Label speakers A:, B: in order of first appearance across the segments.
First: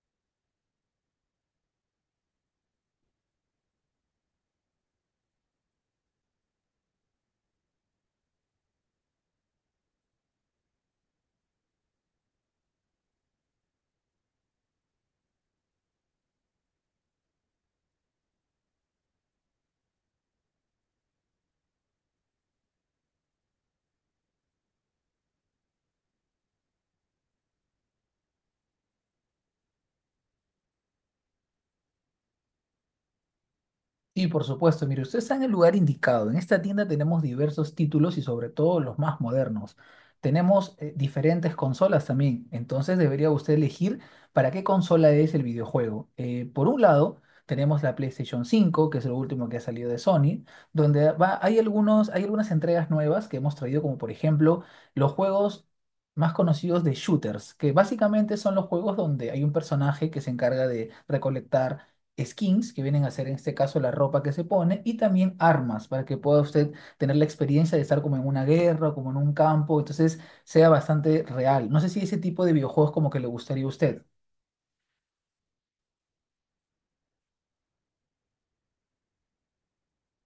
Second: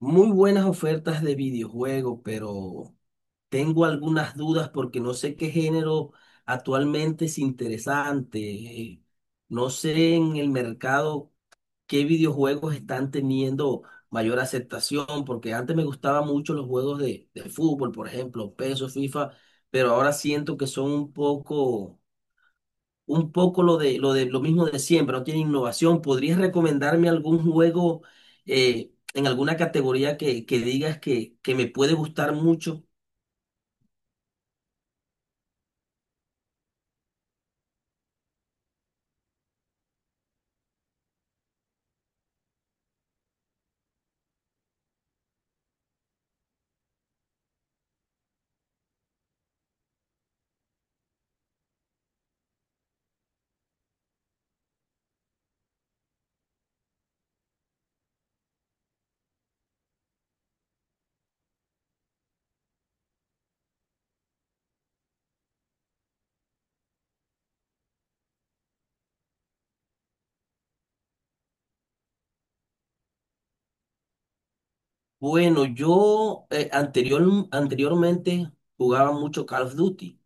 A: Muy buenas ofertas de videojuegos, pero tengo algunas dudas porque no sé qué género actualmente es interesante. No sé en el mercado qué videojuegos están teniendo mayor aceptación, porque antes me gustaban mucho los juegos de fútbol, por ejemplo, PESO, FIFA, pero ahora siento que son un poco lo mismo de siempre, no tiene innovación. ¿Podrías recomendarme algún juego en alguna categoría que digas que me puede gustar mucho?
B: Sí, por supuesto. Mire, usted está en el lugar indicado. En esta tienda tenemos diversos títulos y sobre todo los más modernos. Tenemos diferentes consolas también. Entonces debería usted elegir para qué consola es el videojuego. Por un lado, tenemos la PlayStation 5, que es lo último que ha salido de Sony, donde va, hay algunas entregas nuevas que hemos traído, como por ejemplo los juegos más conocidos de shooters, que básicamente son los juegos donde hay un personaje que se encarga de recolectar skins, que vienen a ser en este caso la ropa que se pone, y también armas, para que pueda usted tener la experiencia de estar como en una guerra o como en un campo, entonces sea bastante real. No sé si ese tipo de videojuegos como que le gustaría a usted.
A: Bueno, yo anteriormente jugaba mucho Call of Duty,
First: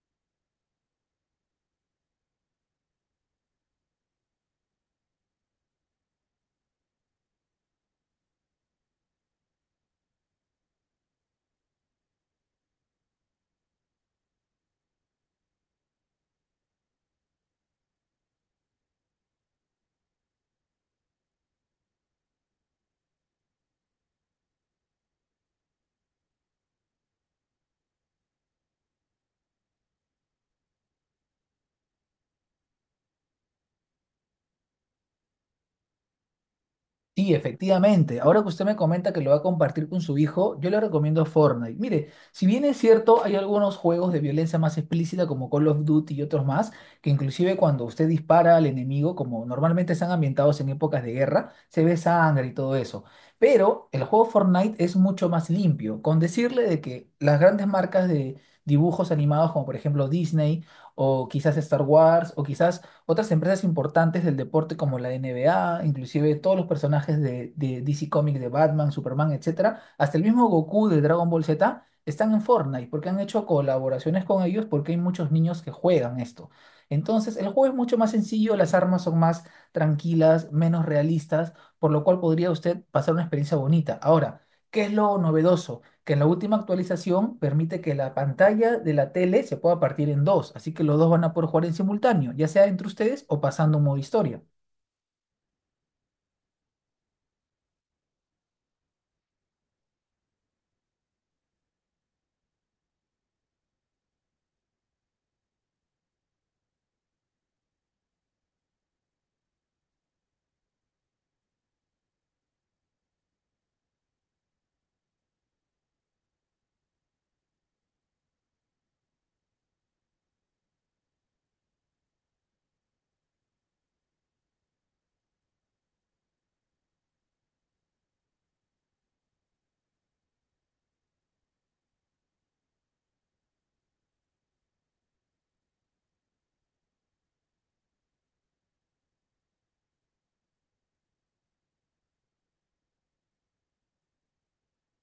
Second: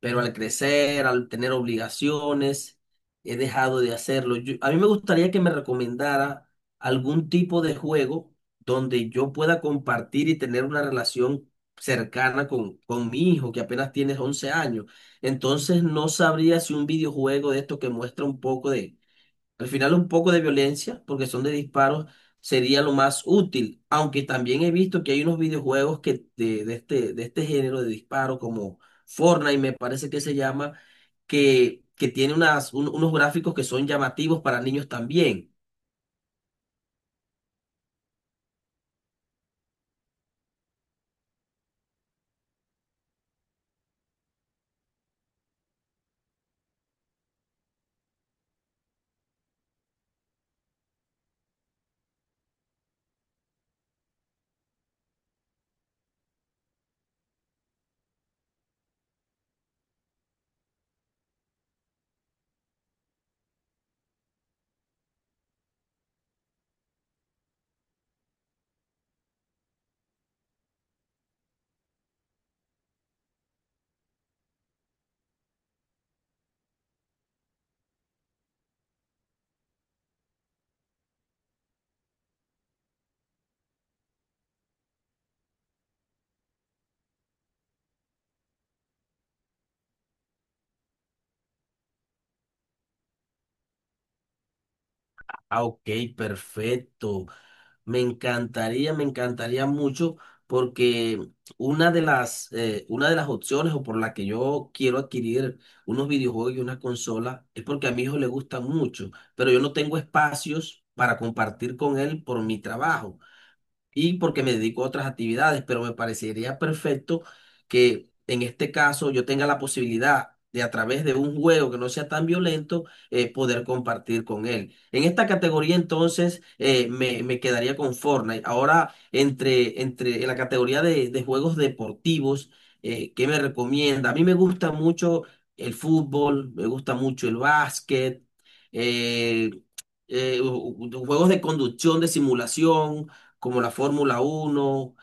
A: pero al crecer, al tener obligaciones, he dejado de hacerlo. A mí me gustaría que me recomendara algún tipo de juego donde yo pueda compartir y tener una relación cercana con mi hijo, que apenas tiene 11 años. Entonces no sabría si un videojuego de esto que muestra un poco de al final un poco de violencia, porque son de disparos, sería lo más útil. Aunque también he visto que hay unos videojuegos que de este género de disparo, como Fortnite, me parece que se llama, que tiene unos gráficos que son llamativos para niños también.
B: Sí, efectivamente. Ahora que usted me comenta que lo va a compartir con su hijo, yo le recomiendo Fortnite. Mire, si bien es cierto, hay algunos juegos de violencia más explícita como Call of Duty y otros más, que inclusive cuando usted dispara al enemigo, como normalmente están ambientados en épocas de guerra, se ve sangre y todo eso. Pero el juego Fortnite es mucho más limpio, con decirle de que las grandes marcas de dibujos animados como por ejemplo Disney o quizás Star Wars o quizás otras empresas importantes del deporte como la NBA, inclusive todos los personajes de DC Comics, de Batman, Superman, etcétera, hasta el mismo Goku de Dragon Ball Z están en Fortnite porque han hecho colaboraciones con ellos porque hay muchos niños que juegan esto. Entonces, el juego es mucho más sencillo, las armas son más tranquilas, menos realistas, por lo cual podría usted pasar una experiencia bonita. Ahora, ¿qué es lo novedoso? Que en la última actualización permite que la pantalla de la tele se pueda partir en dos, así que los dos van a poder jugar en simultáneo, ya sea entre ustedes o pasando un modo historia.
A: Ah, ok, perfecto. Me encantaría mucho porque una de las opciones o por la que yo quiero adquirir unos videojuegos y una consola es porque a mi hijo le gusta mucho, pero yo no tengo espacios para compartir con él por mi trabajo y porque me dedico a otras actividades, pero me parecería perfecto que en este caso yo tenga la posibilidad de, a través de un juego que no sea tan violento, poder compartir con él. En esta categoría entonces me quedaría con Fortnite. Ahora, entre en la categoría de juegos deportivos, ¿qué me recomienda? A mí me gusta mucho el fútbol, me gusta mucho el básquet, eh, juegos de conducción, de simulación, como la Fórmula 1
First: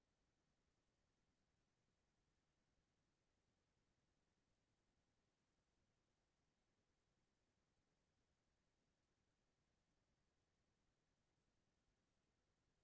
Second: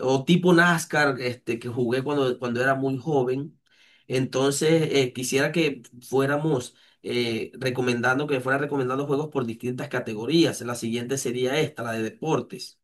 A: o tipo NASCAR, este, que jugué cuando era muy joven. Entonces, quisiera que me fuera recomendando juegos por distintas categorías. La siguiente sería esta, la de deportes.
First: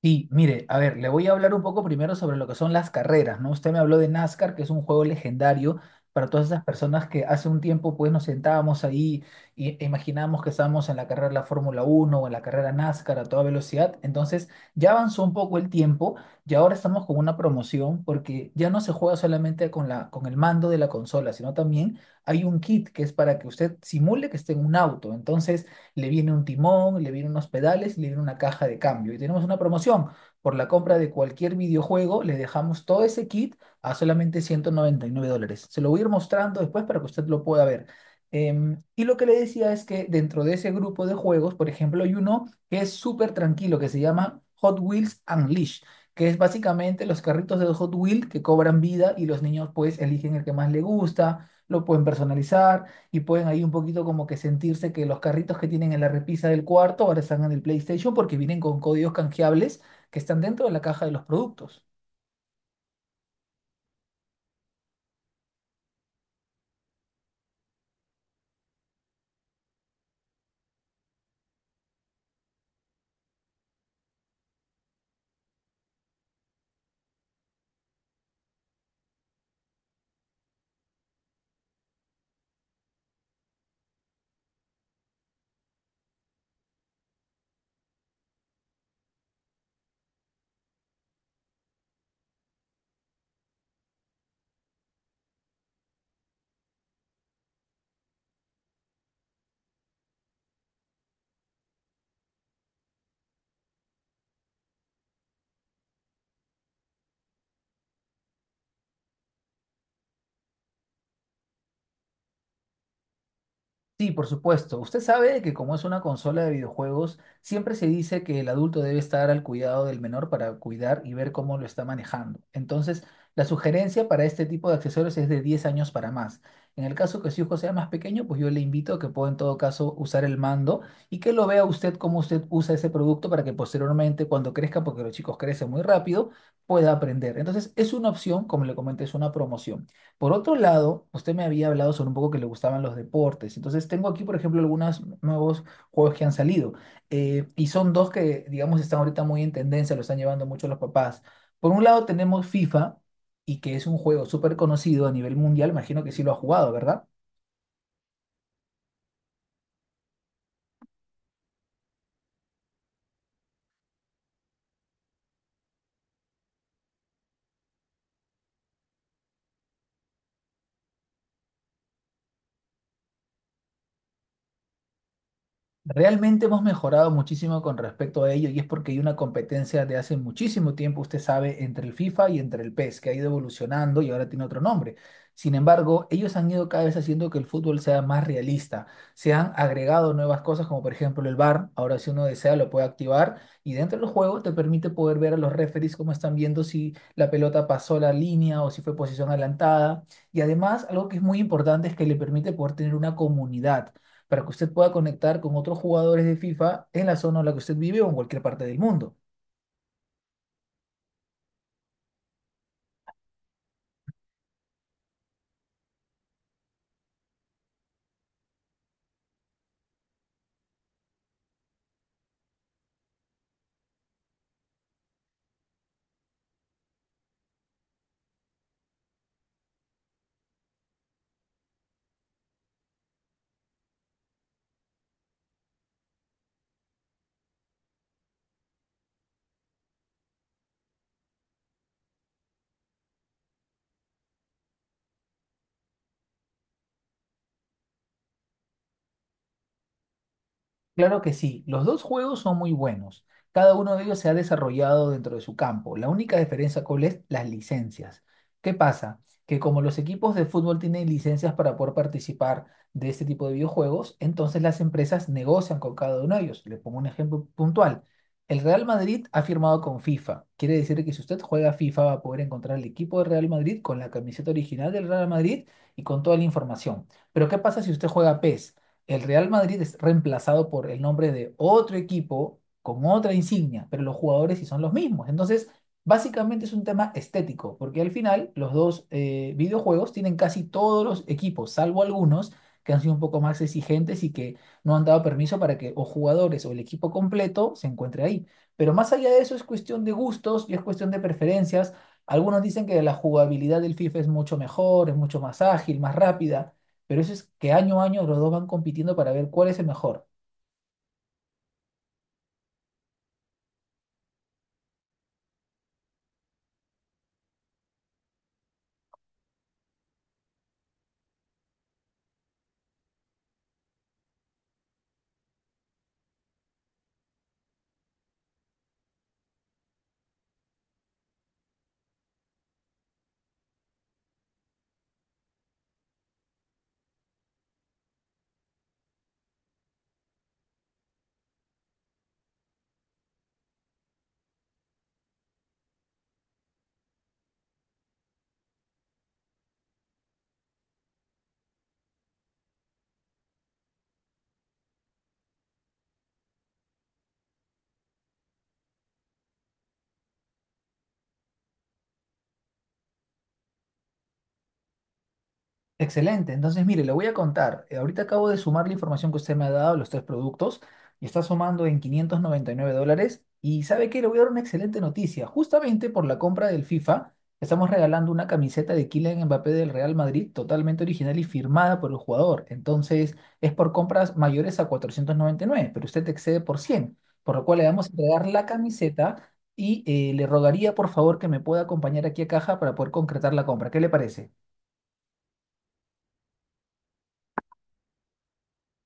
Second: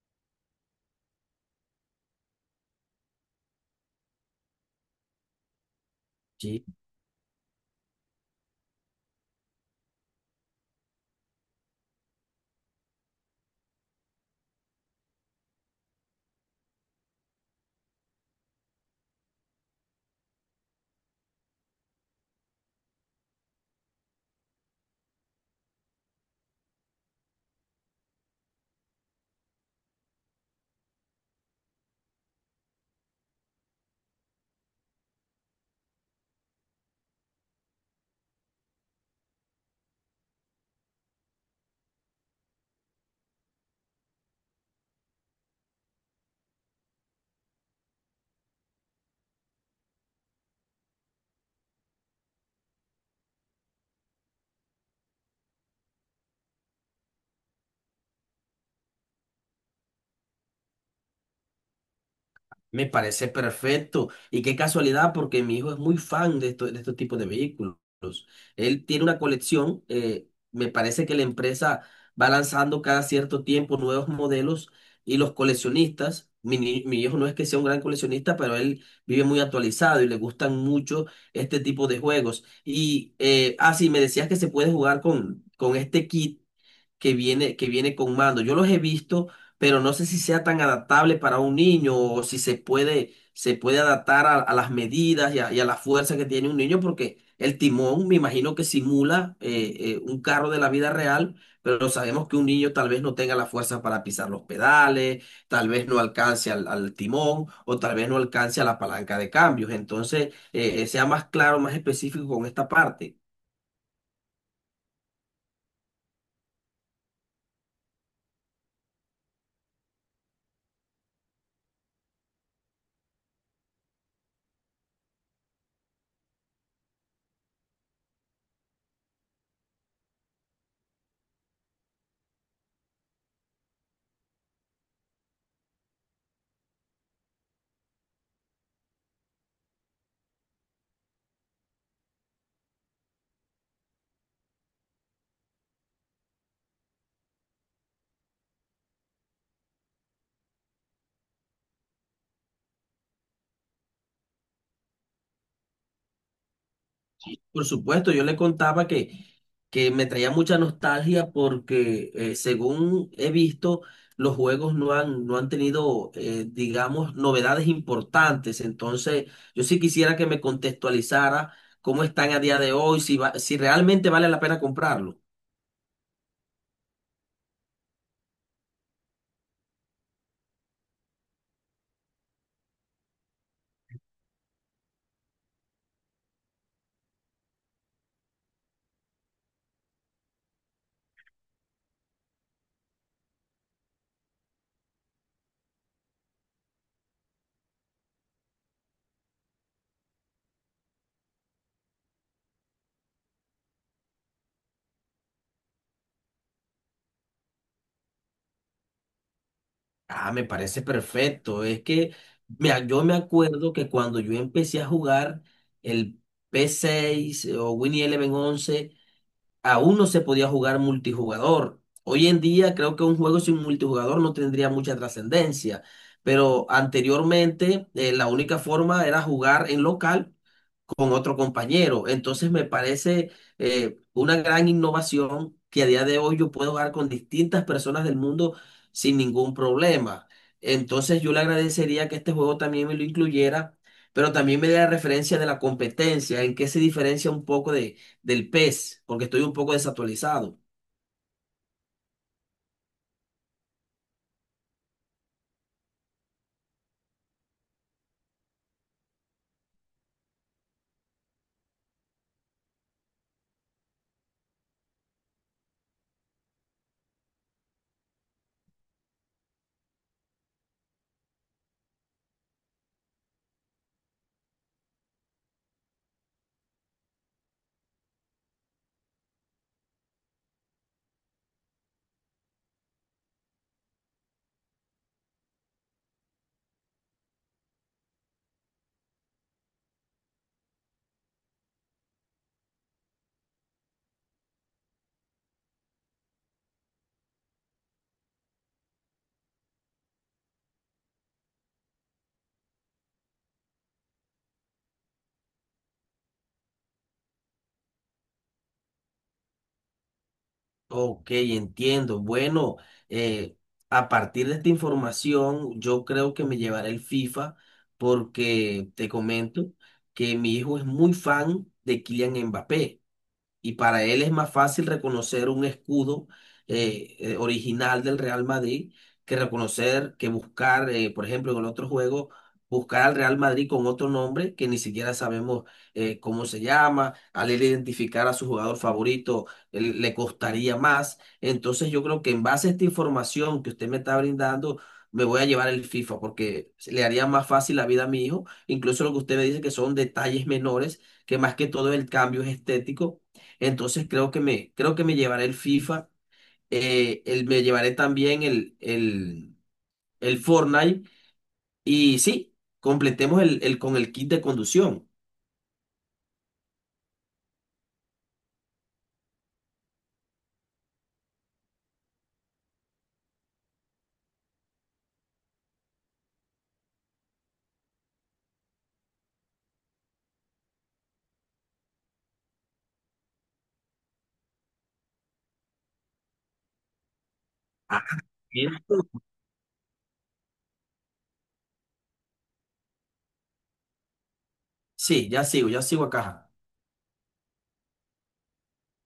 B: Sí, mire, a ver, le voy a hablar un poco primero sobre lo que son las carreras, ¿no? Usted me habló de NASCAR, que es un juego legendario para todas esas personas que hace un tiempo pues nos sentábamos ahí y- e imaginábamos que estábamos en la carrera de la Fórmula 1 o en la carrera NASCAR a toda velocidad. Entonces, ya avanzó un poco el tiempo y ahora estamos con una promoción porque ya no se juega solamente con la, con el mando de la consola, sino también hay un kit que es para que usted simule que esté en un auto. Entonces, le viene un timón, le viene unos pedales, le viene una caja de cambio. Y tenemos una promoción. Por la compra de cualquier videojuego, le dejamos todo ese kit a solamente $199. Se lo voy a ir mostrando después para que usted lo pueda ver. Y lo que le decía es que dentro de ese grupo de juegos, por ejemplo, hay uno que es súper tranquilo, que se llama Hot Wheels Unleashed, que es básicamente los carritos de Hot Wheels que cobran vida y los niños pues eligen el que más les gusta, lo pueden personalizar y pueden ahí un poquito como que sentirse que los carritos que tienen en la repisa del cuarto ahora están en el PlayStation porque vienen con códigos canjeables que están dentro de la caja de los productos.
A: Me parece perfecto. Y qué casualidad, porque mi hijo es muy fan de estos tipos de vehículos. Él tiene una colección. Me parece que la empresa va lanzando cada cierto tiempo nuevos modelos, y los coleccionistas, mi hijo no es que sea un gran coleccionista, pero él vive muy actualizado y le gustan mucho este tipo de juegos. Y sí, me decías que se puede jugar con este kit que viene con mando. Yo los he visto, pero no sé si sea tan adaptable para un niño, o si se puede adaptar a las medidas y a la fuerza que tiene un niño, porque el timón me imagino que simula un carro de la vida real, pero sabemos que un niño tal vez no tenga la fuerza para pisar los pedales, tal vez no alcance al timón, o tal vez no alcance a la palanca de cambios. Entonces, sea más claro, más específico con esta parte.
B: Sí, por supuesto. Usted sabe que como es una consola de videojuegos, siempre se dice que el adulto debe estar al cuidado del menor para cuidar y ver cómo lo está manejando. Entonces, la sugerencia para este tipo de accesorios es de 10 años para más. En el caso que su hijo sea más pequeño, pues yo le invito a que pueda en todo caso usar el mando y que lo vea usted cómo usted usa ese producto para que posteriormente, cuando crezca, porque los chicos crecen muy rápido, pueda aprender. Entonces, es una opción, como le comenté, es una promoción. Por otro lado, usted me había hablado sobre un poco que le gustaban los deportes. Entonces, tengo aquí, por ejemplo, algunos nuevos juegos que han salido. Y son dos que, digamos, están ahorita muy en tendencia, lo están llevando mucho los papás. Por un lado, tenemos FIFA, y que es un juego súper conocido a nivel mundial. Imagino que sí lo ha jugado, ¿verdad?
A: Por supuesto, yo le contaba que me traía mucha nostalgia porque, según he visto, los juegos no han tenido, digamos, novedades importantes. Entonces, yo sí quisiera que me contextualizara cómo están a día de hoy, si realmente vale la pena comprarlo.
B: Realmente hemos mejorado muchísimo con respecto a ello y es porque hay una competencia de hace muchísimo tiempo, usted sabe, entre el FIFA y entre el PES, que ha ido evolucionando y ahora tiene otro nombre. Sin embargo, ellos han ido cada vez haciendo que el fútbol sea más realista. Se han agregado nuevas cosas como por ejemplo el VAR. Ahora si uno desea lo puede activar y dentro del juego te permite poder ver a los referees cómo están viendo si la pelota pasó la línea o si fue posición adelantada. Y además, algo que es muy importante es que le permite poder tener una comunidad para que usted pueda conectar con otros jugadores de FIFA en la zona en la que usted vive o en cualquier parte del mundo.
A: Ah, me parece perfecto. Es que mira, yo me acuerdo que cuando yo empecé a jugar el P6 o Winnie Eleven 11 aún no se podía jugar multijugador. Hoy en día creo que un juego sin multijugador no tendría mucha trascendencia, pero anteriormente la única forma era jugar en local con otro compañero. Entonces me parece una gran innovación que a día de hoy yo puedo jugar con distintas personas del mundo sin ningún problema. Entonces yo le agradecería que este juego también me lo incluyera, pero también me dé la referencia de la competencia, en qué se diferencia un poco del PES, porque estoy un poco desactualizado.
B: Claro que sí, los dos juegos son muy buenos. Cada uno de ellos se ha desarrollado dentro de su campo. La única diferencia, ¿cuál es? Las licencias. ¿Qué pasa? Que como los equipos de fútbol tienen licencias para poder participar de este tipo de videojuegos, entonces las empresas negocian con cada uno de ellos. Le pongo un ejemplo puntual. El Real Madrid ha firmado con FIFA. Quiere decir que si usted juega FIFA va a poder encontrar el equipo del Real Madrid con la camiseta original del Real Madrid y con toda la información. Pero ¿qué pasa si usted juega PES? El Real Madrid es reemplazado por el nombre de otro equipo con otra insignia, pero los jugadores sí son los mismos. Entonces, básicamente es un tema estético, porque al final los dos videojuegos tienen casi todos los equipos, salvo algunos que han sido un poco más exigentes y que no han dado permiso para que o jugadores o el equipo completo se encuentre ahí. Pero más allá de eso es cuestión de gustos y es cuestión de preferencias. Algunos dicen que la jugabilidad del FIFA es mucho mejor, es mucho más ágil, más rápida, pero eso es que año a año los dos van compitiendo para ver cuál es el mejor.
A: Ok, entiendo. Bueno, eh, a partir de esta información, yo creo que me llevaré el FIFA, porque te comento que mi hijo es muy fan de Kylian Mbappé y para él es más fácil reconocer un escudo original del Real Madrid, que reconocer, que buscar, por ejemplo, en el otro juego, buscar al Real Madrid con otro nombre que ni siquiera sabemos cómo se llama. Al él identificar a su jugador favorito, le costaría más. Entonces yo creo que, en base a esta información que usted me está brindando, me voy a llevar el FIFA, porque le haría más fácil la vida a mi hijo, incluso lo que usted me dice, que son detalles menores, que más que todo el cambio es estético. Entonces creo que me llevaré el FIFA, me llevaré también el Fortnite, y sí, completemos el con el kit de conducción.
B: Excelente. Entonces, mire, le voy a contar. Ahorita acabo de sumar la información que usted me ha dado, los tres productos, y está sumando en $599. Y ¿sabe qué? Le voy a dar una excelente noticia. Justamente por la compra del FIFA, estamos regalando una camiseta de Kylian Mbappé del Real Madrid, totalmente original y firmada por el jugador. Entonces, es por compras mayores a 499, pero usted excede por 100, por lo cual le
A: Ah,
B: vamos a entregar la
A: bien.
B: camiseta y le rogaría, por favor, que me pueda acompañar aquí a caja para poder concretar la compra. ¿Qué le parece?
A: Sí, ya sigo acá.